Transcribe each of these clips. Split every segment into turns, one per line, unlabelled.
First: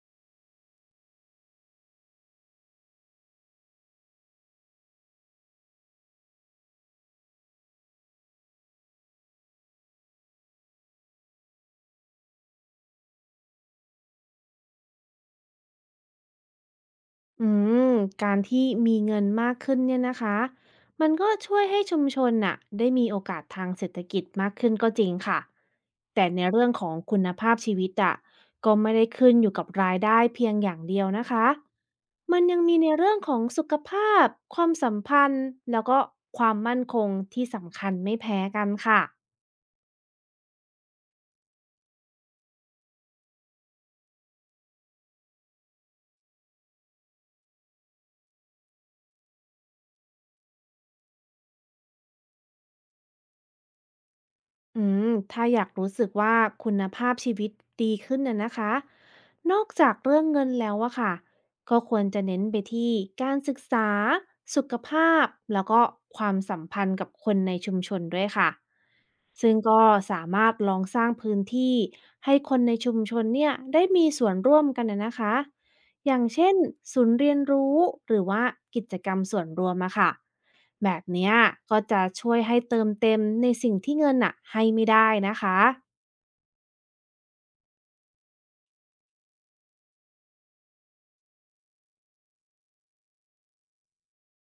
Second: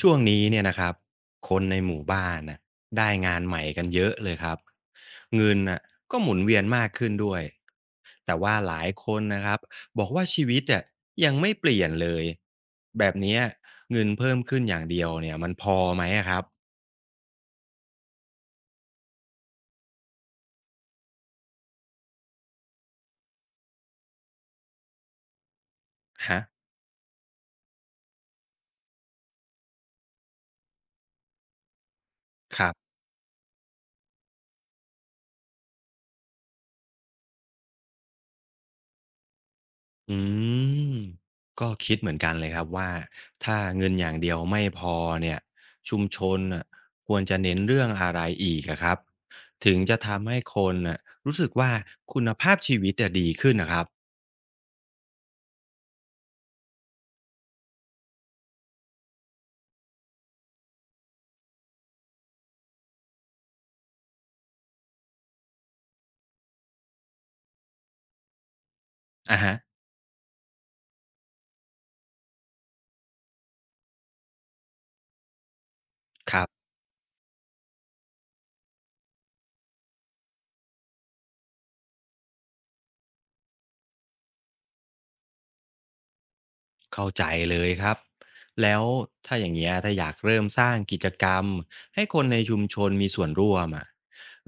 ช่วงนี้เนี่ยนะครับคนในหมู่บ้านน่ะได้งานใหม่กันเยอะเลยครับเงินน่ะก็หมุนเวียนมากขึ้นด้วยแต่ว่าหลายคนนะครับบอกว่าชีวิตอ่ะยังไม่เปลี่ยนเลยแบบเนี้ยเงินเพิ่มขึ้นอย่างเดียวเนี่ยมันพอไหมอะครับ
อืมการที่มีเงินมากขึ้นเนี่ยนะคะมันก็ช่วยให้ชุมชนน่ะได้มีโอกาสทางเศรษฐกิจมากขึ้นก็จริงค่ะแต่
ฮะ
ในเรื่องของคุณภาพชีวิตอะก็ไม่ได้ขึ้นอยู่กับรายได้เพียงอย่างเดียวนะคะมันยัง
ครั
มีใน
บ
เรื่องของสุขภาพความสัมพันธ์แล้วก็ความมั่นคงที่สำคัญไม่แพ้กันค่ะ
อืมก็คิดเหมือนกันเลยครับว่าถ้าเงินอย่างเดียวไม่พอเนี่ยชุมชนน่ะควรจะเน้นเรื่องอะไรอีกอะครับถึงจะทำให้คนน่ะรู้สึกว่าคุณภาพชีวิตอะดีขึ้นนะครับ
อืถ้าอยากรู้สึกว่าคุณภาพชีวิตดีขึ้นน่ะนะคะนอกจากเรื่องเงินแล้วอะค่ะก็ควรจะเน้นไปที่การศึกษาสุขภาพแล้วก็ความสัมพันธ์กับคนในชุมชนด้วยค่ะ
อะ
ซึ่ง
ฮะ
ก็สามารถลองสร้างพื้นที่ให้คนในชุมชนเนี่ยได้มีส่วนร่วมกันนะนะคะ อย่าง
ครั
เช่น
บ
ศูนย์เรียนรู้หรือว่ากิจกรรมส่วนรวมอะค่ะแบบเนี้ยก็จะช่วยให้เติมเต็มในสิ่งที่เงินอะให้ไม่ได้นะคะ
เข้าใจเลยครับแล้วถ้าอย่างเงี้ยถ้าอยากเริ่มสร้างกิจกรรมให้คนในชุมชนมีส่วนร่วมอะ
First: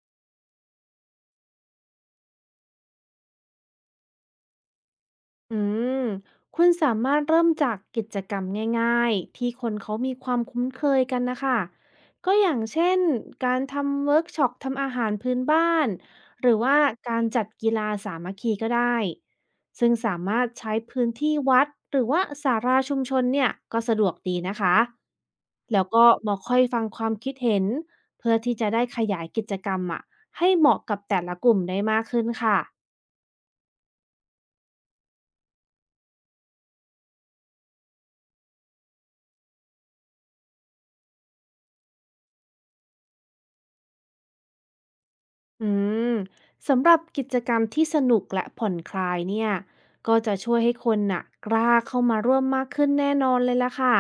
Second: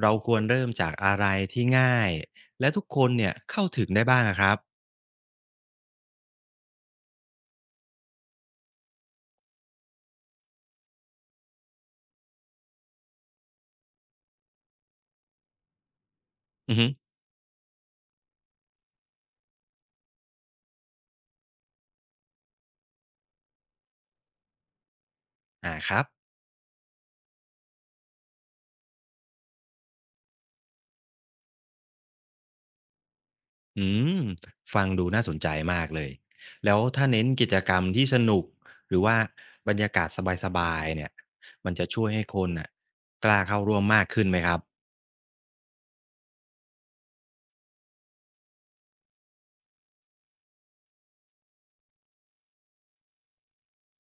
เราควรเริ่มจากอะไรที่ง่ายและทุกคนเนี่ยเข้าถึงได้บ้างอะครับ
อืมคุณสามารถเริ่มจากกิจกรรมง่ายๆที่คนเขามีความคุ้นเคยกันนะคะก็อย่างเช่นการทำเวิร์กช็อปทำอาหารพื้นบ้านหรือ
อื
ว่า
อฮึ
การจัดกีฬาสามัคคีก็ได้ซึ่งสามารถใช้พื้นที่วัดหรือว่าศาลาชุมชนเนี่ยก็สะดวกดีนะคะ
อ่า
แล้ว
ครั
ก็
บ
มาค่อยฟังความคิดเห็นเพื่อที่จะได้ขยายกิจกรรมอ่ะให้เหมาะกับแต่ละกลุ่มได้มากขึ้นค่ะ
อืมฟังดูน่าสนใจมากเลยแล้วถ้าเน้นกิจกรรมที่สนุกหรือว่าบรรยากาศสบายๆเนี่ยมันจะช่วยให้คนน่ะกล้าเข้าร่วมมากขึ้นไหมครับ
อืมสำหรับกิจกรรมที่สนุกและผ่อนคลายเนี่ยก็จะช่วยให้คนน่ะกล้าเข้ามาร่วมมากขึ้นแน่นอนเลยล่ะค่ะ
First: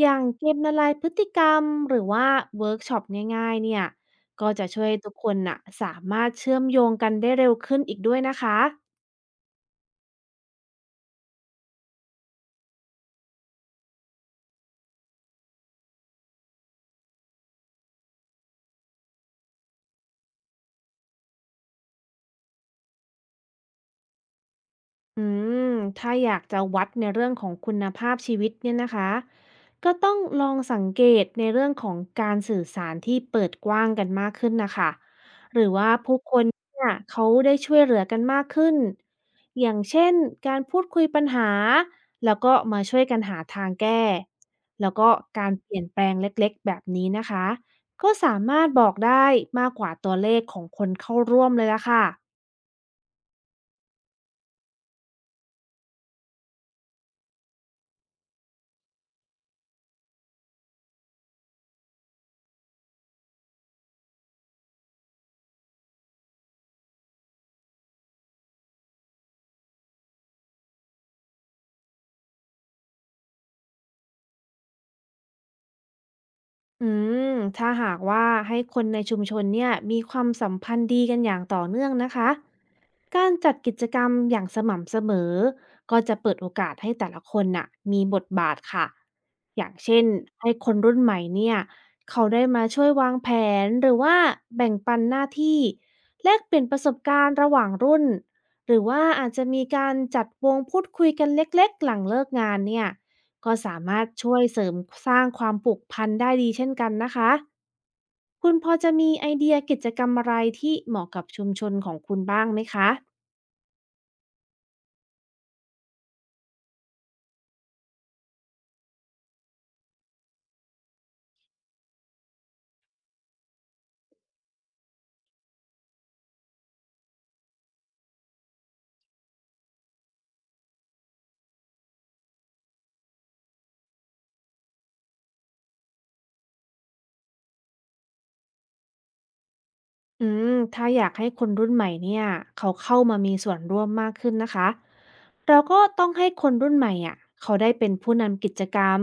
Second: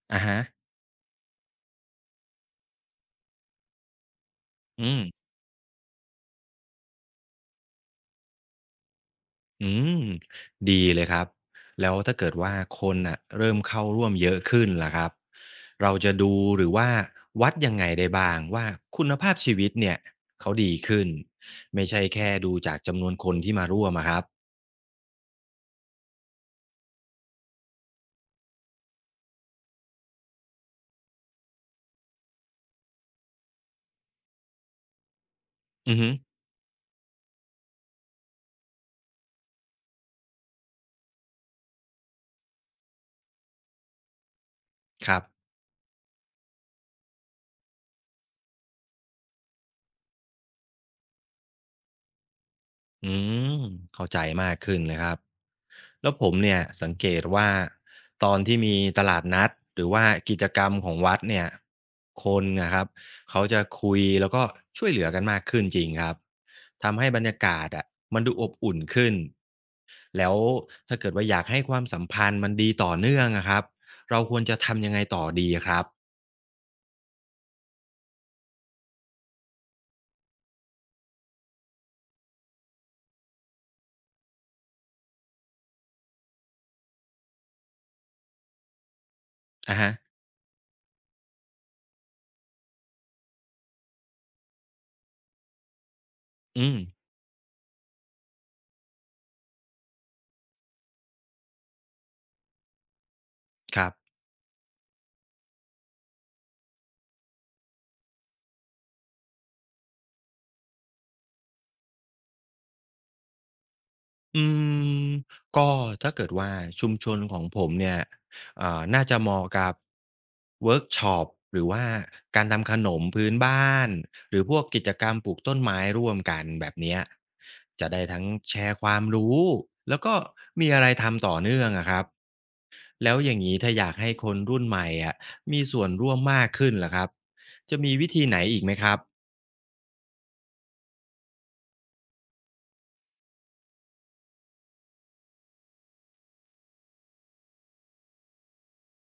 อย่า
อะ
ง
ฮะ
เกมละลายพฤติกรรมหรือว่าเวิร์กช็อปง่ายๆเนี่ยก็จะช่วย
อื
ให้
ม
ทุกคนน่ะสามารถเชื่อมโยงกันได้เร็วขึ้นอีกด้วยนะคะ
อืมดีเลยครับแล้วถ้าเกิดว่าคนน่ะเริ่มเข้าร่วมเยอะขึ้นล่ะครับเราจะดูหรือว่าวัดยังไงได้บ้างว่าคุณภาพชีวิตเนี่ยเขาดีขึ้นไม่ใช่แค่ดูจากจำนวนคนที่มาร่วมอะครับ
อืมถ้าอยากจะวัดในเรื่องของคุณภาพชีวิตเนี่ยนะคะก็ต้องลองสังเกตในเรื่องของการสื่อสารที่เปิดกว้างกันมากขึ้นนะคะ
อือฮึ
เนี่ยเขาได้ช่วยเหลือกันมากขึ้น อย่างเช่นการพูดคุยปัญหาแล้วก็มาช่วยกันหาทางแก้แล้วก็
ครับ
การเปลี่ยนแปลงเล็กๆแบบนี้นะคะก็สามารถบอกได้มากกว่าตัวเลขของคนเข้าร่วมเลยละค่ะ
อืมเข้าใจมากขึ้นเลยครับแล้วผมเนี่ยสังเกตว่าตอนที่มีตลาดนัดหรือว่ากิจกรรมของวัดเนี่ยคนนะครับเขาจะคุยแล้วก็ช่วยเหลือกันมากขึ้นจริงครับทำให้บรรยากาศอ่ะมันดูอบอุ่นขึ้นแล้วถ้าเกิดว่าอยากให้ความสัมพันธ์มันดีต่อเนื่องอะครับเราควรจะทำยังไงต่อดีครับ
อืถ้าหากว่าให้คนในชุมชนเนี่ยมีความสัมพันธ์ดีกันอย่างต่อเนื่องนะคะการจัดกิจกรรมอย่างสม่ำเสมอก็จะเปิดโอกาสให้แต่ละคนน่ะมีบทบาทค่ะอย่าง
อ่ะฮะ
เช่นให้คนรุ่นใหม่เนี่ยเขาได้มาช่วยวางแผนหรือว่าแบ่งปันหน้าที่แลกเปลี่
อื
ยนป
ม
ระสบการณ์ระหว่างรุ่นหรือว่าอาจจะมีการจัดวงพูดคุยกันเล็กๆหลังเลิกงานเนี่ย ก็สา
ครับ
มารถช่วยเสริมสร้างความผูกพันได้ดีเช่นกันนะคะ คุณพอจะมีไอเดียกิจกรรมอะไรที่เหมาะกับชุมชนของคุณบ้างไหมคะ
อืมก็ถ้าเกิดว่าชุมชนของผมเนี่ยอ่าน่าจะเหมาะกับเวิร์กช็อปหรือว่าการทำขนมพื้นบ้านหรือพวกกิจกรรมปลูกต้นไม้ร่วมกันแบบเนี้ยจะได้ทั้งแชร์ความรู้แล้วก็มีอะไรทำต่อเนื่องอะครับแล้วอย่างนี้ถ้าอยากให้คนรุ่นใหม่อะมีส่วนร่วมมากขึ้นล่ะครับจะมีวิธีไหนอีกไหมครับ
อืถ้าอยากให้คนรุ่นใหม่เนี่ยเขาเข้ามามีส่วนร่วมมากขึ้นนะคะเราก็ต้องให้คนรุ่นใหม่อ่ะเขาได้เป็นผู้นำกิจกรรม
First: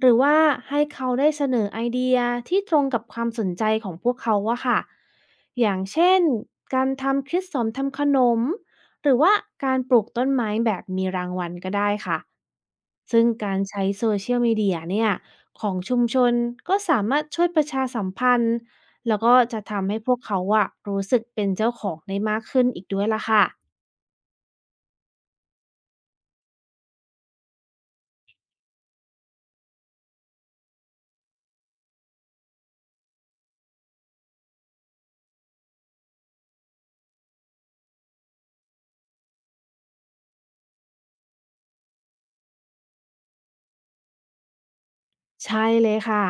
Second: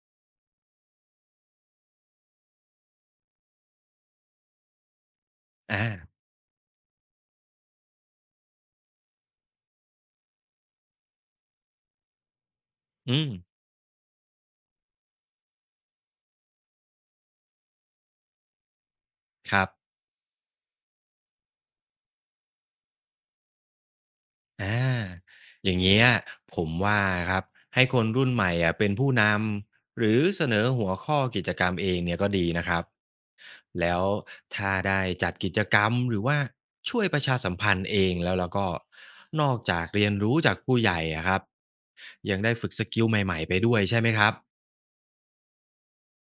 หรือว่าให้เขาได้เสนอไอเดียที่ตรงกับความสนใจของพวกเขาอะค่ะอย่าง
อา
เช่นการทำคริสสอนทำขนมหรือว่าการปลูกต้นไม้แบบมีรางวัลก็ได้ค่ะ
อื
ซึ่ง
ม
การใช้โซเชียลมีเดียเนี่ยของชุมชนก็สามารถช่วยประชาสัมพันธ์ แล้วก็
ค
จะ
รับ
ทำให้พวกเขาอะรู้สึกเป็นเจ้าของได้มากขึ้นอีกด้วยล่ะค่ะ
อาอย่างเงี้ยผมว่าครับให้คนรุ่นใหม่อะเป็นผู้นำหรือเสนอหัวข้อกิจกรรมเองเนี่ยก็ดีนะครับแล้วถ้าได้จัดกิจกรรมหรือว่าช่วยประชาสัมพันธ์เองแล้วแล้วก็นอกจากเรียนรู้จากผู้ใหญ่อะครับยังได้ฝึกสกิลใหม่ๆไปด้วยใช่ไหมครับ
ใช่เลยค่ะ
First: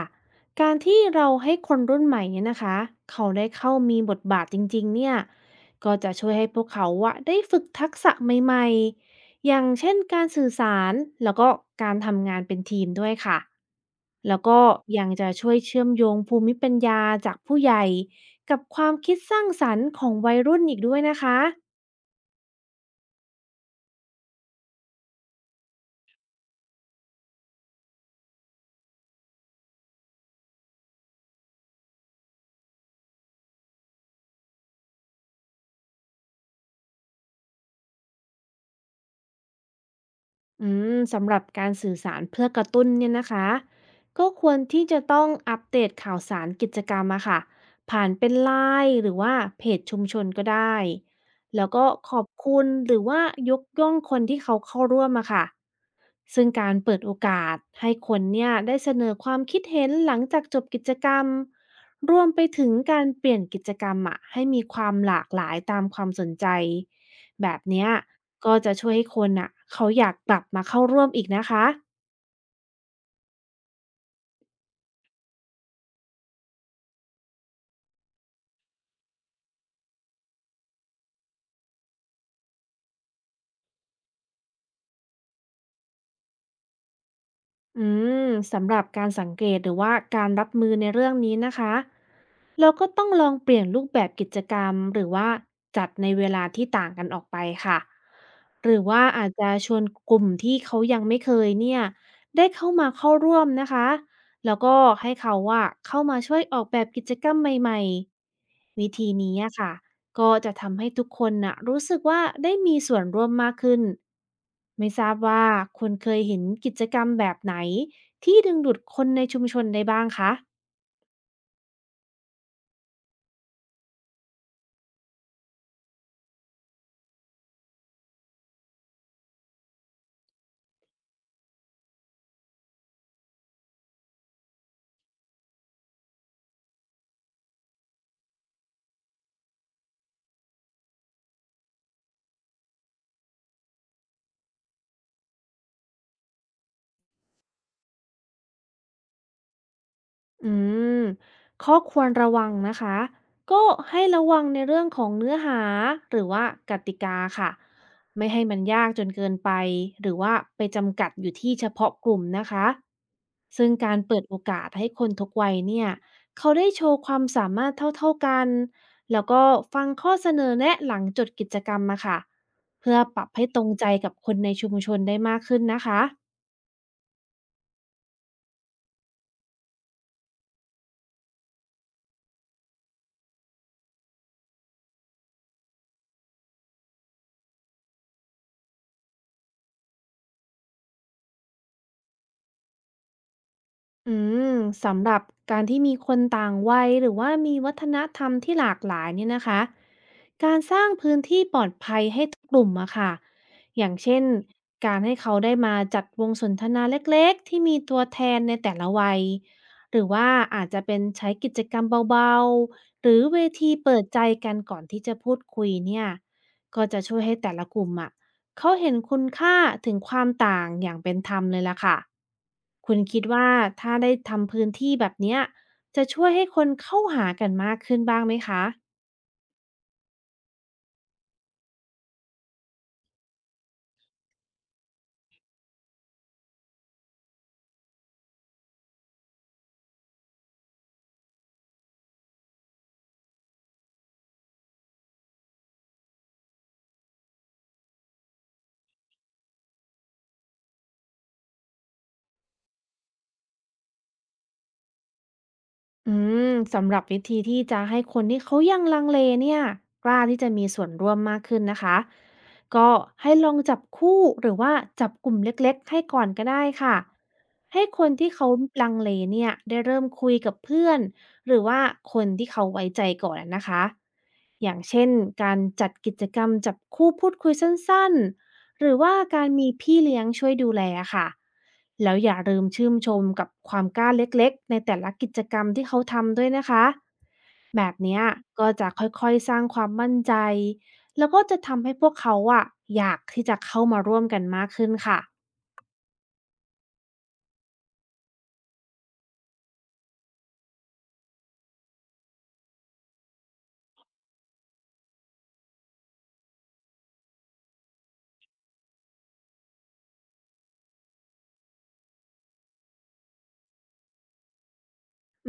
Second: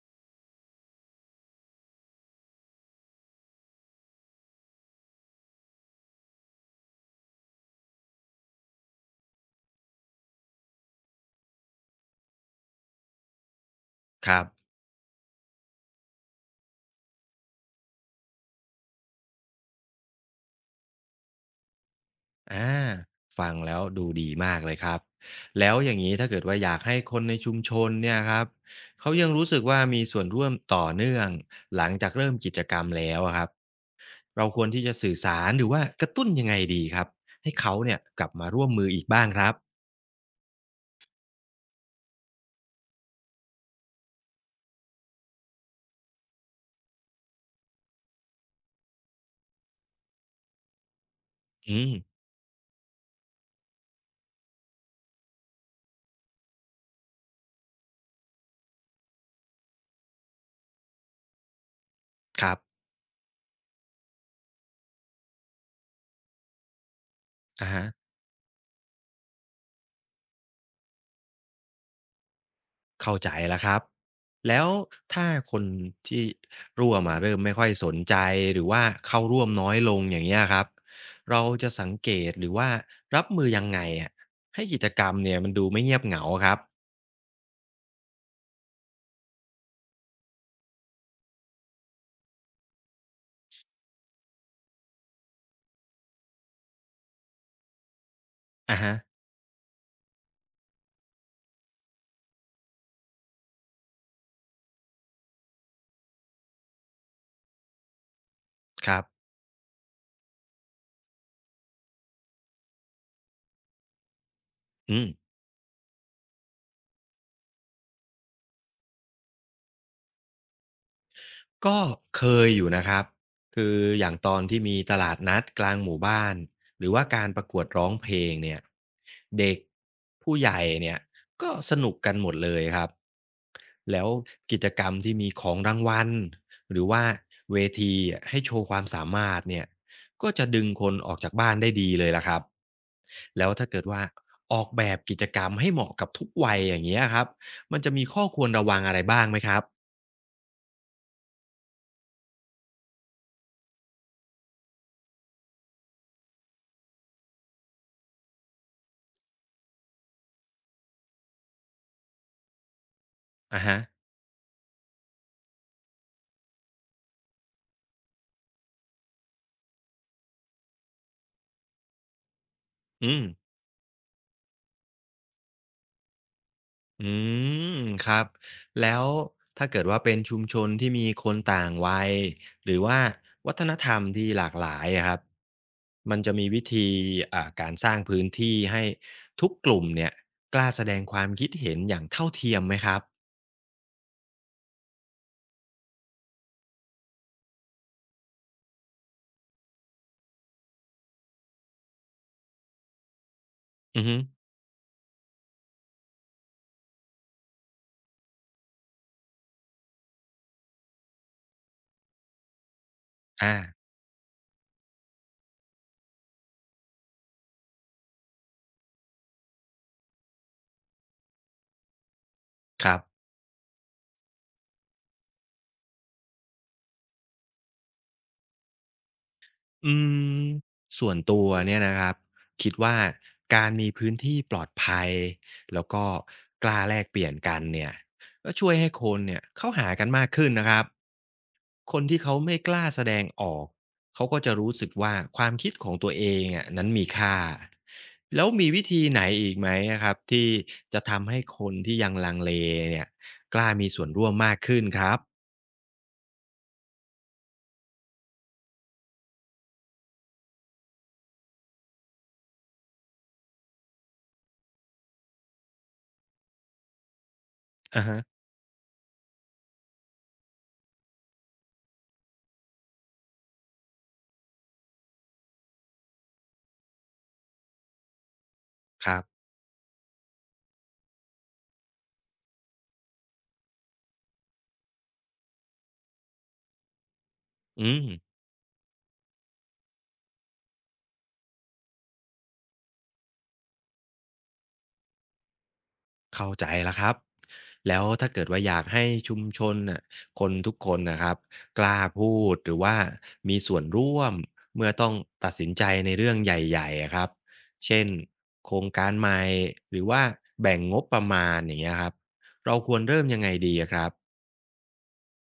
การที่เราให้คนรุ่นใหม่เนี่ยนะคะเขาได้เข้ามีบทบาทจริงๆเนี่ยก็จะช่วยให้พวกเขาอะได้ฝึกทักษะใหม่ๆอย่างเช่นการสื่อสารแล้วก็การทำงานเป็นทีมด้วยค่ะ
ค
แล้ว
รับ
ก็ยังจะช่วยเชื่อมโยงภูมิปัญญาจากผู้ใหญ่กับความคิดสร้างสรรค์ของวัยรุ่นอีกด้วยนะคะ
อาฟังแล้วดูดีมากเลยครับแล้วอย่างงี้ถ้าเกิดว่าอยากให้คนในชุมชนเนี่ยครับเขายังรู้สึกว่ามีส่วนร่วมต่อเนื่องหลังจากเริ่มกิจกรรมแล้วอะครับเราควรที่จะสื่อสารหรือว่ากระตุ้นยังไงดีครับให้เขาเนี่ยกลับมาร่วมมืออีกบ้างครับ
อืสำหรับการสื่อสารเพื่อกระตุ้นเนี่ยนะคะก็ควรที่จะต้องอัปเดตข่าวสารกิจกรรมอะค่ะผ่านเป็นไลน์หรือว่าเพจชุมชนก็ได้แล้ว
อื
ก็
ม
ขอบคุณหรือว่ายกย่องคนที่เขาเข้าร่วมอะค่ะซึ่งการเปิดโอกาสให้คนเนี่ยได้เสนอความคิดเห็นหลังจากจบกิจกรรม รวมไป
ครั
ถึง
บ
การเปลี่ยนกิจกรรมอะให้มีความหลากหลายตามความสนใจแบบ
อะ
เนี้
ฮะ
ยก็จะช่วยให้คนอ่ะเขาอยากกลับมาเข้าร่วมอีกนะคะ
เข้าใจแล้วครับแล้วถ้าคนที่ร่วมอเริ่มไม่ค่อยสนใจหรือว่าเข้าร่วมน้อยลงอย่างเงี้ยครับเราจะสังเกตหรือว่ารับมือยังไงอะให้กิจกรรมเนี่ยมันดูไม่เงียบเหงาครับ
อืมสำหรับการสังเกตหรือว่าการรับมือในเรื่องนี้นะคะ เราก็ต้องลองเปลี่ยนรูปแบบกิจกรรมหรือว่าจัดในเวลาที่ต่างกันออกไปค่ะห
อะ
รือ
ฮะ
ว่าอาจจะชวนกลุ่มที่เขายังไม่เคยเนี่ยได้เข้ามาเข้าร่วมนะคะแล้วก็ให้เขาว่าเข้ามาช่วยออกแบบกิจกรรมใหม่ๆวิ
ครั
ธี
บ
นี้อะค่ะก็จะทำให้ทุกคนน่ะรู้สึกว่าได้มีส่วนร่วมมากขึ้นไม่
อื
ท
ม
ราบว่าคุณเคยเห็นกิจกรรมแบบไหนที่ดึงดูดคนในชุมชนได้บ้างคะ
ก็เคยอยู่นะครับคืออย่างตอนที่มีตลาดนัดกลางหมู่บ้านหรือว่าการประกวดร้องเพลงเนี่ยเด็กผู้ใหญ่เนี่ยก็สนุกกันหมดเลยครับแล้วกิจกรรมที่มีของรางวัลหรือว่าเวทีให้โชว์ความสามารถเนี่ยก็จะดึงคนออกจากบ้านได้ดีเลยล่ะครับแล้วถ้าเกิดว่าออกแบบกิจกรรมให้เหมาะกับทุกวัยอย่างเงี้ยครับมันจะมีข้อควรระวังอะไรบ้างไหมครับ
อืมข้อควรระวังนะคะก็ให้ระวังในเรื่องของเนื้อหาหรือว่ากติกาค่ะไม่ให้มันยากจนเกินไปหรือว่าไปจำกัดอยู่ที่เฉพาะกลุ่มนะคะ
อ่ะ
ซึ่ง
ฮะ
การเปิดโอกาสให้คนทุกวัยเนี่ยเขาได้โชว์ความสามารถเท่าๆกันแล้วก็ฟังข้อเสนอแนะหลังจดกิจกรรมมาค่ะเพื่อ
อื
ป
ม
รับให้ตรงใจกับคนในชุมชนได้มากขึ้นนะคะ
อืมครับแล้วถ้าเกิดว่าเป็นชุมชนที่มีคนต่างวัยหรือว่าวัฒนธรรมที่หลากหลายอะครับมันจะมีวิธีการสร้างพื้นที่ให้ทุกกลุ่มเนี่ยกล้าแสดงความคิดเห็นอย่างเท่าเทียมไหมครับ
อืมสำหรับการที่มีคนต่างวัยหรือว่ามีวัฒนธรรมที่หลากหลายเนี่ยนะคะการสร้างพื้นที่ปลอดภัยให้ทุกกลุ่มอะค่ะอย่าง
อือฮึ
เช่นการให้เขาได้มาจัดวงสนทนาเล็กๆที่มีตัวแทนในแต่ละวัยหรือว่าอาจจะเป็นใช้กิจกรรมเบาๆหรือเวที
อา
เปิดใจกันก่อนที่จะพูดคุยเนี่ยก็จะช่วยให้แต่ละกลุ่มอะ เขาเห็นคุณค่าถึงความต่างอย่างเป็นธรรมเลยล่ะค่ะ
ค
คุ
รั
ณ
บ
คิดว่าถ้าได้ทำพื้นที่แบบเนี้ยจะช่วยให้คนเข้าหากันมากขึ้นบ้างไหมคะ
อืมส่วนตัวเนี่ยนะครับคิดว่าการมีพื้นที่ปลอดภัยแล้วก็กล้าแลกเปลี่ยนกันเนี่ยก็ช่วยให้คนเนี่ยเข้าหากันมากขึ้นนะครับ คนที่เขาไม่กล้าแสดงออกเขาก็จะรู้สึกว่าความคิดของตัวเองอะนั้นมีค่าแล้วมีวิธีไหนอีกไหมอะครับที่จะทำให้คนที่ยังลังเลเนี่ยกล้ามีส่วนร่วมมากขึ้นครับ
อืมสำหรับวิธีที่จะให้คนที่เขายังลังเลเนี่ยกล้าที่จะมีส่วนร่วมมากขึ้นนะคะก็ให้ลองจับคู่หรือว่าจับกลุ่มเล็กๆให้ก่อนก็ได้ค่ะให้ค
อะ
น
ฮะ
ที่เขาลังเลเนี่ยได้เริ่มคุยกับเพื่อนหรือว่าคนที่เขาไว้ใจก่อนนะคะอย่างเช่นการจัดกิจกรรมจับคู่พูดคุยสั้นๆ หรือ
ค
ว่า
รั
กา
บ
รมีพี่เลี้ยงช่วยดูแลค่ะแล้วอย่าลืมชื่นชมกับความกล้าเล็กๆในแต่ละกิจกรรมที่เขาทำด้วยนะคะแบ
อื
บ
ม
เนี้ยก็จะค่อยๆสร้างความมั่นใจแล้วก็จะทำให้พวกเขาอะอยากที่จะเข้ามาร่วมกันมากขึ้นค่ะ
เข้าใจแล้วครับแล้วถ้าเกิดว่าอยากให้ชุมชนน่ะคนทุกคนนะครับกล้าพูดหรือว่ามีส่วนร่วมเมื่อต้องตัดสินใจในเรื่องใหญ่ๆอะครับเช่นโครงการใหม่หรือว่าแบ่งงบประมาณอย่างเงี้ยครับเราควรเริ่มยังไงดีอะครับ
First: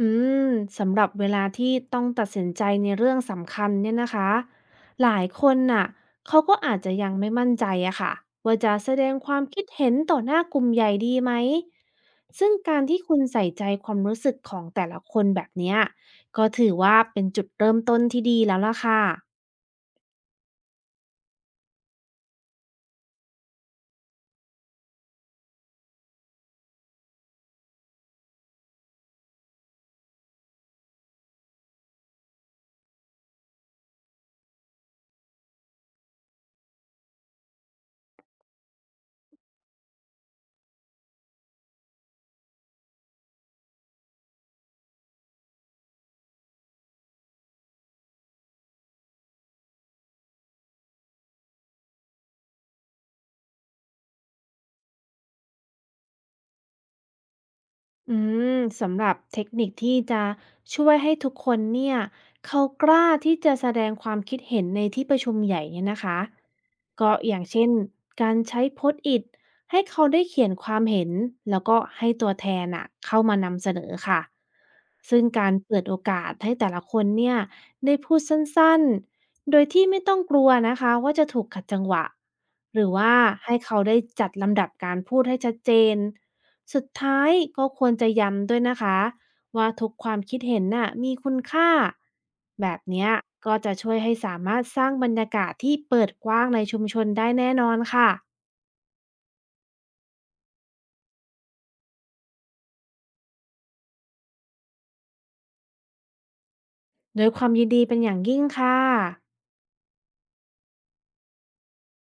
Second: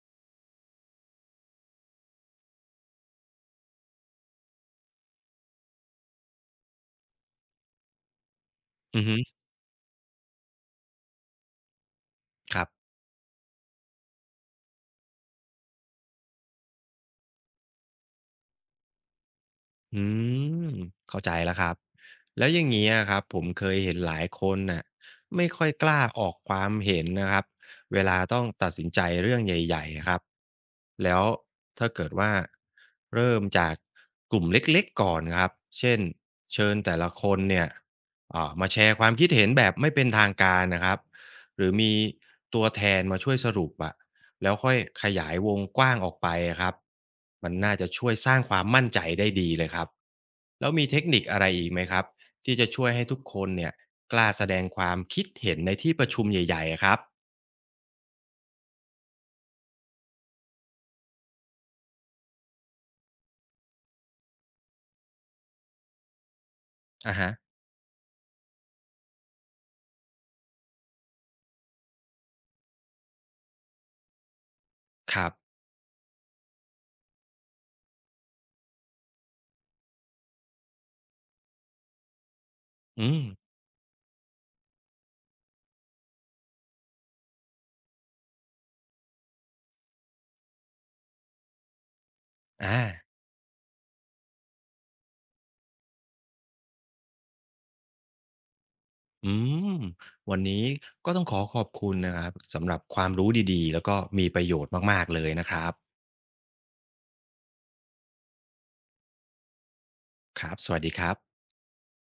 อืมสำหรับเวลาที่ต้องตัดสินใจในเรื่องสำคัญเนี่ยนะคะหลายคนน่ะเขาก็อาจจะยังไม่มั่นใจอะค่ะว่าจะแส
อื
ด
อ
ง
ฮึ
ความคิดเห็นต่อหน้ากลุ่มใหญ่ดีไหมซึ่ง
ครับ
การที่คุณใส่ใจความรู้สึกของแต่ละคนแบบเนี้ยก็ถือว่าเป็นจุดเริ่มต้นที่ดีแล้วล่ะค่ะ
อืมเข้าใจแล้วครับแล้วอย่างนี้อะครับผมเคยเห็นหลายคนน่ะไม่ค่อยกล้าออกความเห็นนะครับเวลาต้องตัดสินใจเรื่องใหญ่ๆครับแล้วถ้าเกิดว่าเริ่มจากกลุ่มเล็กๆก่อนครับเช่นเชิญแต่ละคนเนี่ยมาแชร์ความคิดเห็นแบบไม่เป็นทางการนะครับหรือมีตัวแทนมาช่วยสรุปอะ แล้วค่อยขยายวงกว้างออกไปอะครับมันน่าจะช่วยสร้างความมั่นใจได้ดีเลยครับแล้วมีเทคนิคอะไรอีกไหมครับที่จะช่วยให้ทุกคนเนี่ยกล้าแสดงความคิดเห็นในที่ประชุมใหญ่ๆอะครับ
อืมสำหรับเทคนิคที่จะช่วยให้ทุกคนเนี่ยเขากล้าที่จะแสดงความคิดเห็นในที่ประชุมใหญ่เนี่ยนะคะก็
อะฮะ
อย่างเช่นการใช้โพสต์อิทให้เขาได้เขียนความเห็นแล้วก็ให้ตัวแทนอะเข้ามานำเสนอค่ะ
ค
ซึ่ง
รับ
การเปิดโอกาสให้แต่ละคนเนี่ยได้พูดสั้นๆโดยที่ไม่ต้องกลัวนะคะว่าจะถูกขัดจังหวะหรือ
อื
ว่า
ม
ให้เขาได้จัดลำดับการพูดให้ชัดเจน สุดท้ายก็ควรจะย้ำด้วยนะคะว่าทุกความคิดเห็นน่ะมีคุณค่าแบบ
อา
เนี้ยก็จะช่วยให้สามารถสร้างบรรยากาศที่เปิดกว้างในชุมชนได้แน่นอนค่ะ
อืมวันนี้ก็ต้องขอขอบคุณนะครับสำหรับความรู้ดีๆแล้วก็มีประโยชน์มากๆเลยนะครับ
โดวยความยินดีเป็นอย่างยิ่งค่ะ
ครับสวัสดีครับ